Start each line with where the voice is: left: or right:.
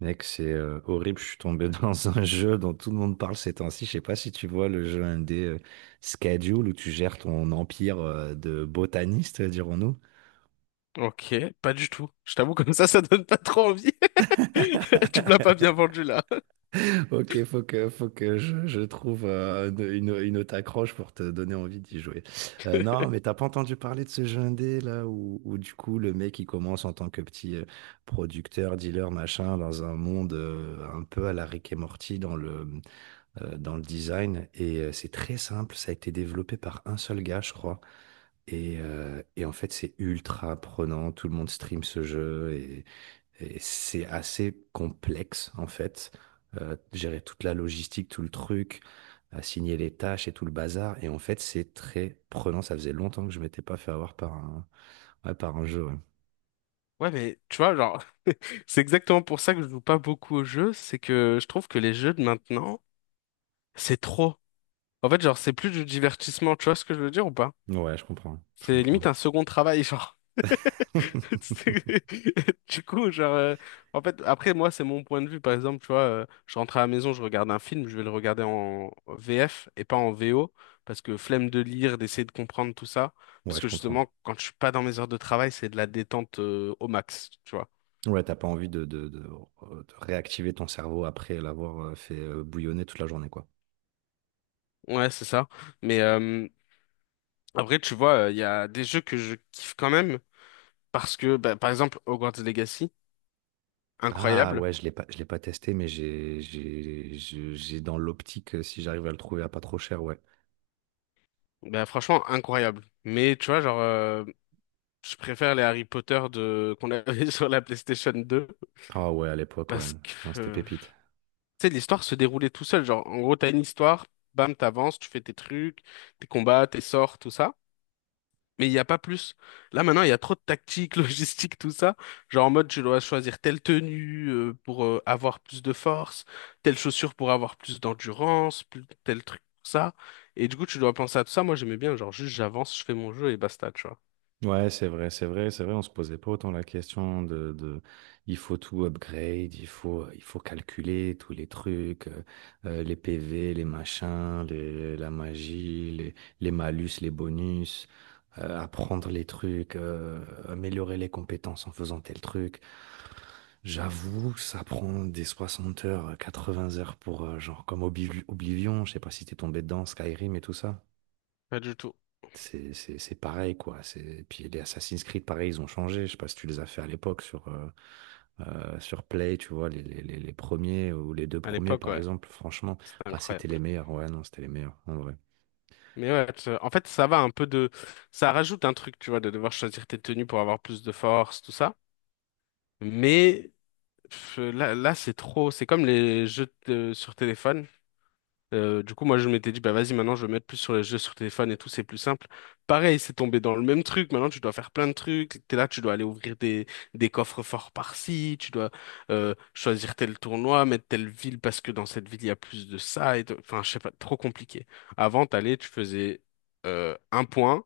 right: Mec, c'est horrible. Je suis tombé dans un jeu dont tout le monde parle ces temps-ci. Je sais pas si tu vois le jeu indé Schedule où tu gères ton empire de botaniste, dirons-nous.
left: Ok, pas du tout. Je t'avoue, comme ça donne pas trop envie. Tu me l'as pas bien vendu là.
right: Ok, faut que je trouve une autre accroche pour te donner envie d'y jouer. Non, mais t'as pas entendu parler de ce jeu indé où du coup le mec il commence en tant que petit producteur, dealer, machin, dans un monde un peu à la Rick et Morty dans le design. Et c'est très simple, ça a été développé par un seul gars, je crois. Et en fait, c'est ultra prenant, tout le monde stream ce jeu, et c'est assez complexe en fait. Gérer toute la logistique, tout le truc, assigner les tâches et tout le bazar. Et en fait, c'est très prenant. Ça faisait longtemps que je m'étais pas fait avoir par ouais, par un jeu. Ouais,
left: Ouais, mais tu vois, genre, c'est exactement pour ça que je joue pas beaucoup aux jeux, c'est que je trouve que les jeux de maintenant, c'est trop. En fait, genre, c'est plus du divertissement, tu vois ce que je veux dire ou pas?
right: ouais, je comprends, je
left: C'est
right: comprends.
left: limite un second travail, genre. C'est- Du coup, genre, euh, en fait, après, moi, c'est mon point de vue. Par exemple, tu vois, je rentre à la maison, je regarde un film, je vais le regarder en VF et pas en VO, parce que flemme de lire, d'essayer de comprendre tout ça.
right: Ouais,
left: Parce
right: je
left: que
right: comprends.
left: justement, quand je suis pas dans mes heures de travail, c'est de la détente, au max, tu vois.
right: Ouais, t'as pas envie de réactiver ton cerveau après l'avoir fait bouillonner toute la journée, quoi.
left: Ouais, c'est ça. Mais euh, après, tu vois, il y a des jeux que je kiffe quand même, parce que, bah, par exemple, Hogwarts Legacy,
right: Ah
left: incroyable.
right: ouais, je l'ai pas testé, mais j'ai dans l'optique, si j'arrive à le trouver à pas trop cher, ouais.
left: Bah, franchement, incroyable. Mais tu vois, je préfère les Harry Potter de qu'on avait sur la PlayStation deux
right: Ah ouais, à l'époque, ouais.
left: parce
right: Non,
left: que,
right: c'était
left: euh,
right: pépite.
left: tu sais, l'histoire se déroulait tout seul. Genre, en gros, t'as une histoire, bam, t'avances, tu fais tes trucs, tes combats, tes sorts, tout ça. Mais il n'y a pas plus. Là, maintenant, il y a trop de tactique, logistique, tout ça. Genre, en mode, tu dois choisir telle tenue pour avoir plus de force, telle chaussure pour avoir plus d'endurance, plus tel truc, pour ça. Et du coup, tu dois penser à tout ça. Moi, j'aimais bien, genre, juste j'avance, je fais mon jeu et basta, tu vois.
right: Ouais, c'est vrai, c'est vrai, c'est vrai, on se posait pas autant la question de il faut tout upgrade, il faut calculer tous les trucs, les PV, les machins, la magie, les malus, les bonus, apprendre les trucs, améliorer les compétences en faisant tel truc. J'avoue, ça prend des 60 heures, 80 heures pour, genre, comme Oblivion, je sais pas si t'es tombé dedans, Skyrim et tout ça.
left: Pas du tout.
right: C'est pareil, quoi. C'est... Puis les Assassin's Creed, pareil, ils ont changé. Je sais pas si tu les as fait à l'époque sur Play, tu vois, les premiers ou les deux
left: À
right: premiers,
left: l'époque,
right: par
left: ouais.
right: exemple. Franchement,
left: C'était
right: ah, c'était
left: incroyable.
right: les meilleurs. Ouais, non, c'était les meilleurs, en vrai.
left: Mais ouais, tu- en fait, ça va un peu de… Ça rajoute un truc, tu vois, de devoir choisir tes tenues pour avoir plus de force, tout ça. Mais pff, là c'est trop… C'est comme les jeux de- sur téléphone. Du coup, moi, je m'étais dit, bah vas-y, maintenant, je vais mettre plus sur les jeux sur téléphone et tout, c'est plus simple. Pareil, c'est tombé dans le même truc. Maintenant, tu dois faire plein de trucs. T'es là, tu dois aller ouvrir des coffres forts par-ci, tu dois choisir tel tournoi, mettre telle ville parce que dans cette ville, il y a plus de ça. Et de- Enfin, je sais pas, trop compliqué. Avant, t'allais, tu faisais un point,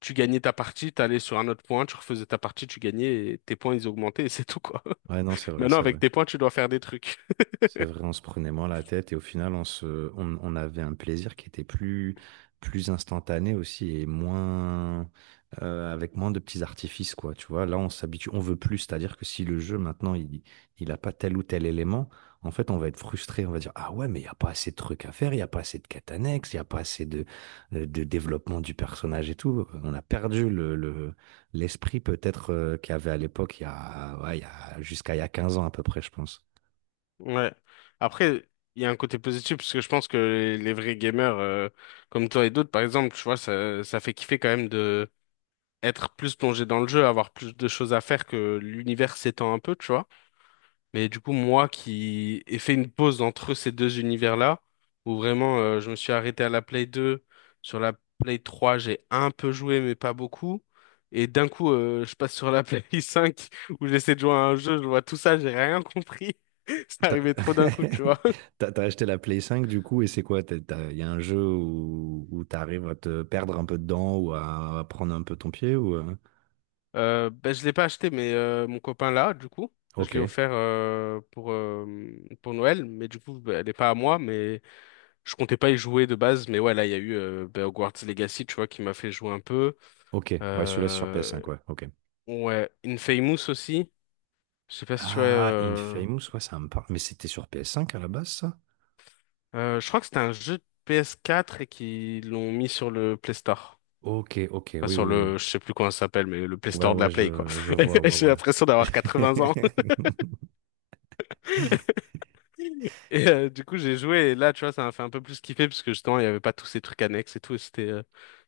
left: tu gagnais ta partie, t'allais sur un autre point, tu refaisais ta partie, tu gagnais, et tes points, ils augmentaient, et c'est tout, quoi.
right: Ouais, non, c'est vrai,
left: Maintenant,
right: c'est
left: avec
right: vrai.
left: tes points, tu dois faire des trucs.
right: C'est vrai, on se prenait moins la tête et au final, on avait un plaisir qui était plus instantané aussi et avec moins de petits artifices, quoi. Tu vois, là, on s'habitue, on veut plus. C'est-à-dire que si le jeu, maintenant, il a pas tel ou tel élément, en fait, on va être frustré. On va dire, ah ouais, mais il n'y a pas assez de trucs à faire, il n'y a pas assez de quêtes annexes, il n'y a pas assez de développement du personnage et tout. On a perdu l'esprit peut-être, qu'il y avait à l'époque, il y a, jusqu'à il y a 15 ans à peu près, je pense.
left: Ouais. Après, il y a un côté positif parce que je pense que les vrais gamers, comme toi et d'autres, par exemple, tu vois, ça fait kiffer quand même de être plus plongé dans le jeu, avoir plus de choses à faire que l'univers s'étend un peu, tu vois. Mais du coup, moi qui ai fait une pause entre ces deux univers-là, où vraiment je me suis arrêté à la Play 2, sur la Play 3, j'ai un peu joué, mais pas beaucoup. Et d'un coup, je passe sur la Play 5, où j'essaie de jouer à un jeu, je vois tout ça, j'ai rien compris. Ça
right: T'as
left: arrivait trop d'un coup, tu vois.
right: t'as acheté la Play 5 du coup, et c'est quoi? Il y a un jeu où t'arrives à te perdre un peu dedans ou à prendre un peu ton pied ou...
left: Ben, je l'ai pas acheté, mais mon copain l'a, du coup. Je
right: Ok,
left: l'ai offert pour Noël, mais du coup, ben, elle est pas à moi, mais je comptais pas y jouer de base. Mais ouais, là, il y a eu ben, Hogwarts Legacy, tu vois, qui m'a fait jouer un peu.
right: ok. Ouais, celui-là c'est sur
left: Euh,
right: PS5, ouais, ok.
left: ouais, Infamous aussi. Je sais pas si tu vois…
right: Ah, Infamous, ouais, ça me parle. Mais c'était sur PS5 à la base, ça?
left: Je crois que c'était un jeu de PS4 et qu'ils l'ont mis sur le Play Store.
right: Ok, ok,
left: Enfin,
right: oui,
left: sur
right: oui,
left: le,
right: oui.
left: je sais plus comment ça s'appelle, mais le Play
right: Ouais,
left: Store de
right: ouais,
left: la Play, quoi.
right: je vois,
left: J'ai
right: ouais,
left: l'impression d'avoir
right: ouais.
left: 80 ans. Du coup, j'ai joué et là, tu vois, ça m'a fait un peu plus kiffer parce que justement, il n'y avait pas tous ces trucs annexes et tout. Et c'était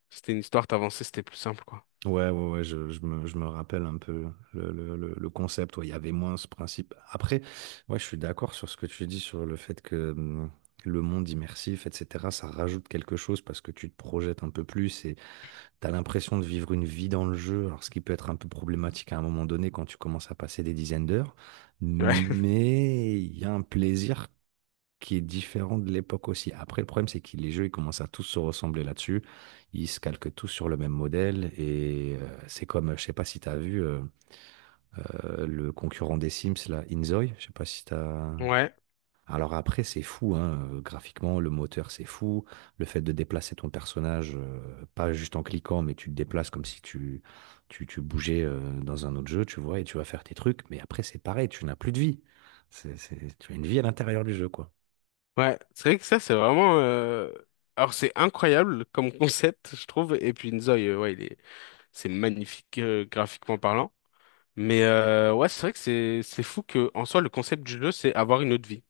left: c'était une histoire, t'avançais, c'était plus simple, quoi.
right: Ouais, ouais, ouais, je me rappelle un peu le concept. Ouais, il y avait moins ce principe. Après, ouais, je suis d'accord sur ce que tu dis sur le fait que le monde immersif, etc., ça rajoute quelque chose parce que tu te projettes un peu plus et tu as l'impression de vivre une vie dans le jeu. Alors, ce qui peut être un peu problématique à un moment donné quand tu commences à passer des dizaines d'heures,
left: Ouais.
right: mais il y a un plaisir qui est différent de l'époque aussi. Après, le problème, c'est que les jeux, ils commencent à tous se ressembler là-dessus. Ils se calquent tous sur le même modèle. Et c'est comme, je sais pas si tu as vu le concurrent des Sims, là, Inzoi. Je sais pas si tu as...
left: Ouais.
right: Alors après, c'est fou, hein, graphiquement, le moteur, c'est fou. Le fait de déplacer ton personnage, pas juste en cliquant, mais tu te déplaces comme si tu, tu, tu bougeais dans un autre jeu, tu vois, et tu vas faire tes trucs. Mais après, c'est pareil, tu n'as plus de vie. Tu as une vie à l'intérieur du jeu, quoi.
left: Ouais. C'est vrai que ça, c'est vraiment. Alors, c'est incroyable comme concept, je trouve. Et puis, Nzoï, ouais, il est… c'est magnifique graphiquement parlant. Ouais, c'est vrai que c'est fou que en soi, le concept du jeu, c'est avoir une autre vie.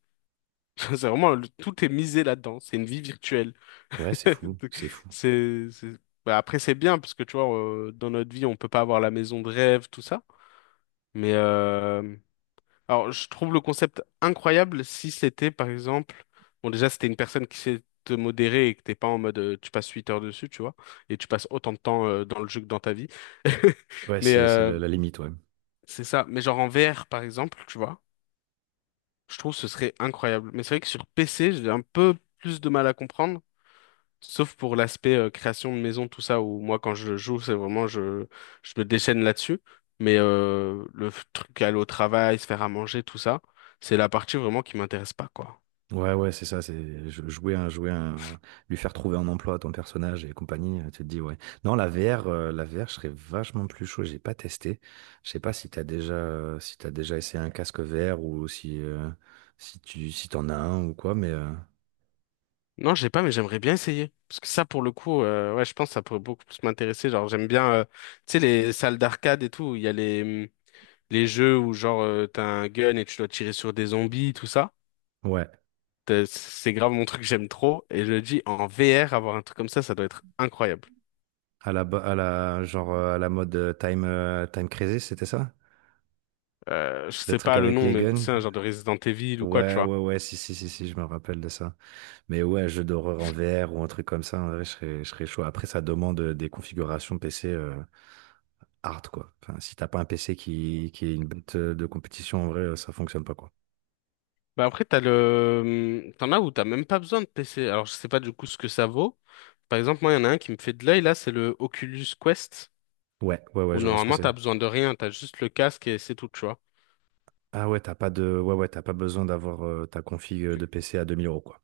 left: C'est vraiment. Le- Tout est misé là-dedans. C'est une vie virtuelle.
right: Ouais, c'est fou, c'est fou.
left: C'est- bah, après, c'est bien parce que tu vois, dans notre vie, on peut pas avoir la maison de rêve, tout ça. Mais euh, alors, je trouve le concept incroyable si c'était, par exemple, bon, déjà, c'était une personne qui sait te modérer et que t'es pas en mode, tu passes 8 heures dessus, tu vois, et tu passes autant de temps dans le jeu que dans ta vie.
right: Ouais,
left: Mais
right: c'est
left: euh,
right: la, la limite, ouais.
left: c'est ça. Mais genre en VR, par exemple, tu vois, je trouve que ce serait incroyable. Mais c'est vrai que sur PC, j'ai un peu plus de mal à comprendre. Sauf pour l'aspect création de maison, tout ça, où moi, quand je joue, c'est vraiment, je me déchaîne là-dessus. Le f- truc, aller au travail, se faire à manger, tout ça, c'est la partie vraiment qui m'intéresse pas, quoi.
right: Ouais, ouais, c'est ça, c'est jou- jouer un, lui faire trouver un emploi à ton personnage et compagnie, tu te dis, ouais. Non, la VR, je serais vachement plus chaud, j'ai pas testé. Je sais pas si t'as si t'as déjà essayé un casque VR ou si t'en as un ou quoi, mais,
left: Non, j'ai pas, mais j'aimerais bien essayer. Parce que ça, pour le coup, ouais, je pense que ça pourrait beaucoup plus m'intéresser. Genre, j'aime bien, tu sais, les salles d'arcade et tout, où il y a les jeux où, genre, t'as un gun et tu dois tirer sur des zombies, tout ça.
right: ouais.
left: T'as- C'est grave mon truc, j'aime trop. Et je le dis, en VR, avoir un truc comme ça doit être incroyable.
right: À la, à la mode Time Crisis, c'était ça?
left: Je
right: Le
left: sais
right: truc
left: pas le
right: avec
left: nom,
right: les
left: mais tu
right: guns?
left: sais, un genre de Resident Evil ou quoi, tu
right: Ouais,
left: vois.
right: ouais, ouais, si, si, si, si, je me rappelle de ça. Mais ouais, un jeu d'horreur en VR ou un truc comme ça, en vrai, je serais chaud. Après, ça demande des configurations PC hard, quoi. Enfin, si t'as pas un PC qui est une bête de compétition, en vrai, ça fonctionne pas, quoi.
left: Bah après, t'as le, hmm, t'en as où t'as même pas besoin de PC. Alors, je sais pas du coup ce que ça vaut. Par exemple, moi, il y en a un qui me fait de l'œil, là, c'est le Oculus Quest,
right: Ouais, ouais, ouais,
left: où
right: je vois ce que
left: normalement,
right: c'est.
left: t'as besoin de rien, t'as juste le casque et c'est tout, tu vois.
right: Ah ouais, t'as pas de, ouais, ouais, t'as pas besoin d'avoir ta config de PC à 2000 euros, quoi.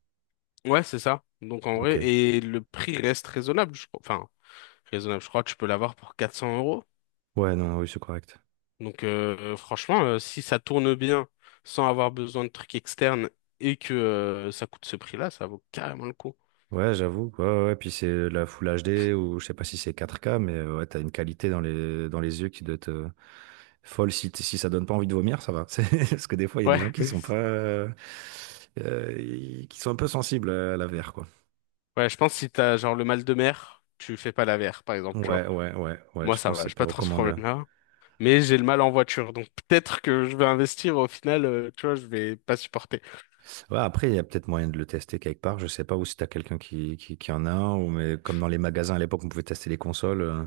left: Ouais, c'est ça. Donc, en vrai,
right: Ok.
left: et le prix reste raisonnable, je crois. Enfin, raisonnable, je crois que tu peux l'avoir pour 400 euros.
right: Ouais, non, oui, c'est correct.
left: Donc, franchement, si ça tourne bien, sans avoir besoin de trucs externes, et que ça coûte ce prix-là, ça vaut carrément le coup.
right: Ouais, j'avoue. Ouais, ouais, ouais. Puis c'est la Full HD ou je sais pas si c'est 4K, mais ouais, t'as une qualité dans dans les yeux qui doit être folle. Si ça donne pas envie de vomir, ça va. C'est- Parce que des fois, il y a des
left: Ouais.
right: gens qui sont pas, qui sont un peu sensibles à la VR, quoi.
left: Ouais, je pense que si t'as genre le mal de mer, tu fais pas la VR, par exemple, tu vois.
right: Ouais, ouais, ouais, ouais.
left: Moi,
right: Je
left: ça
right: pense que
left: va,
right: c'est
left: j'ai
right: pas
left: pas trop ce
right: recommandé.
left: problème-là. Mais j'ai le mal en voiture, donc peut-être que je vais investir, au final, tu vois, je vais pas supporter.
right: Ouais, après, il y a peut-être moyen de le tester quelque part. Je sais pas ou si t'as quelqu'un qui en a un, ou mais comme dans les magasins à l'époque, on pouvait tester les consoles.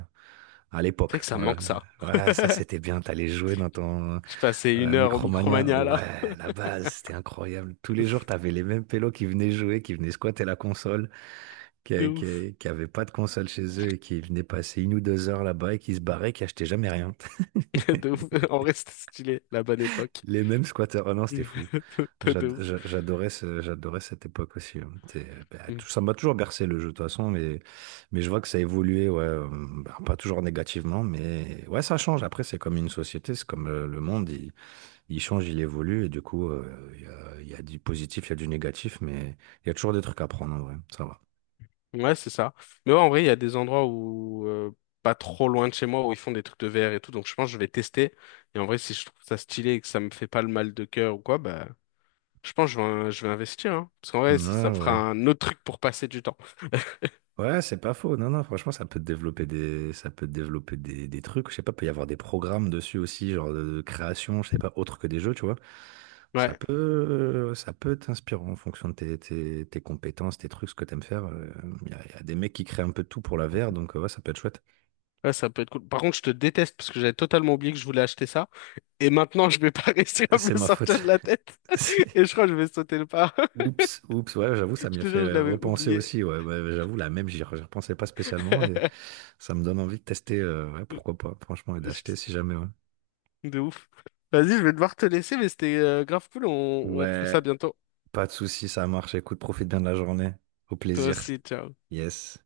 right: À
left: C'est vrai
right: l'époque,
left: que ça me
right: voilà.
left: manque ça.
right: Ouais, ça c'était bien. T'allais jouer dans ton,
left: Je passais
right: ouais,
left: une heure au
right: Micromania,
left: Micromania, là.
right: ouais, la base, c'était incroyable. Tous les jours, t'avais les mêmes pélos qui venaient jouer, qui venaient squatter la console,
left: De ouf.
right: qui avaient pas de console chez eux et qui venaient passer une ou deux heures là-bas et qui se barraient, qui achetaient jamais rien.
left: De ouf. En vrai, c'était stylé, la bonne époque.
right: Les mêmes squatteurs. Oh non, c'était fou.
left: De ouf.
right: J'adorais j'adorais cette époque aussi, hein. C'est- bah,
left: Mm.
right: tout- ça m'a toujours bercé le jeu de toute façon, mais je vois que ça a évolué, ouais, bah, pas toujours négativement, mais ouais, ça change. Après, c'est comme une société, c'est comme le monde. Il change, il évolue, et du coup, il y a du positif, il y a du négatif, mais il y a toujours des trucs à prendre en vrai, ça va.
left: Ouais, c'est ça. Mais ouais, en vrai, il y a des endroits où, pas trop loin de chez moi, où ils font des trucs de VR et tout, donc je pense que je vais tester. Et en vrai, si je trouve ça stylé et que ça me fait pas le mal de cœur ou quoi, bah. Je pense que je vais investir, hein. Parce qu'en
right: Ouais,
left: vrai, ça me fera
right: ouais.
left: un autre truc pour passer du temps.
right: Ouais, c'est pas faux. Non, non, franchement, ça peut te développer ça peut te développer des trucs. Je sais pas, peut y avoir des programmes dessus aussi, genre de création, je sais pas, autre que des jeux, tu vois.
left: Ouais,
right: Ça peut t'inspirer en fonction de tes compétences, tes trucs, ce que t'aimes faire. Il y a, il y a des mecs qui créent un peu de tout pour la VR, donc ouais, ça peut être chouette.
left: ouais, ça peut être cool. Par contre, je te déteste parce que j'avais totalement oublié que je voulais acheter ça. Et maintenant, je vais pas réussir à me
right: C'est
left: le
right: ma
left: sortir
right: faute.
left: de la tête. Et je crois que je vais sauter le pas.
right: Oups, oups, ouais, j'avoue,
left: Je
right: ça m'y a
left: te jure, je
right: fait
left: l'avais
right: repenser
left: oublié.
right: aussi. Ouais, ouais, ouais, j'avoue, la même, j'y repensais pas spécialement et ça me donne envie de tester, ouais, pourquoi pas, franchement, et d'acheter si jamais, ouais.
left: De ouf. Vas-y, je vais devoir te laisser, mais c'était grave cool. On refait
right: Ouais,
left: ça bientôt.
right: pas de souci, ça marche. Écoute, profite bien de la journée. Au
left: Toi
right: plaisir.
left: aussi, ciao.
right: Yes.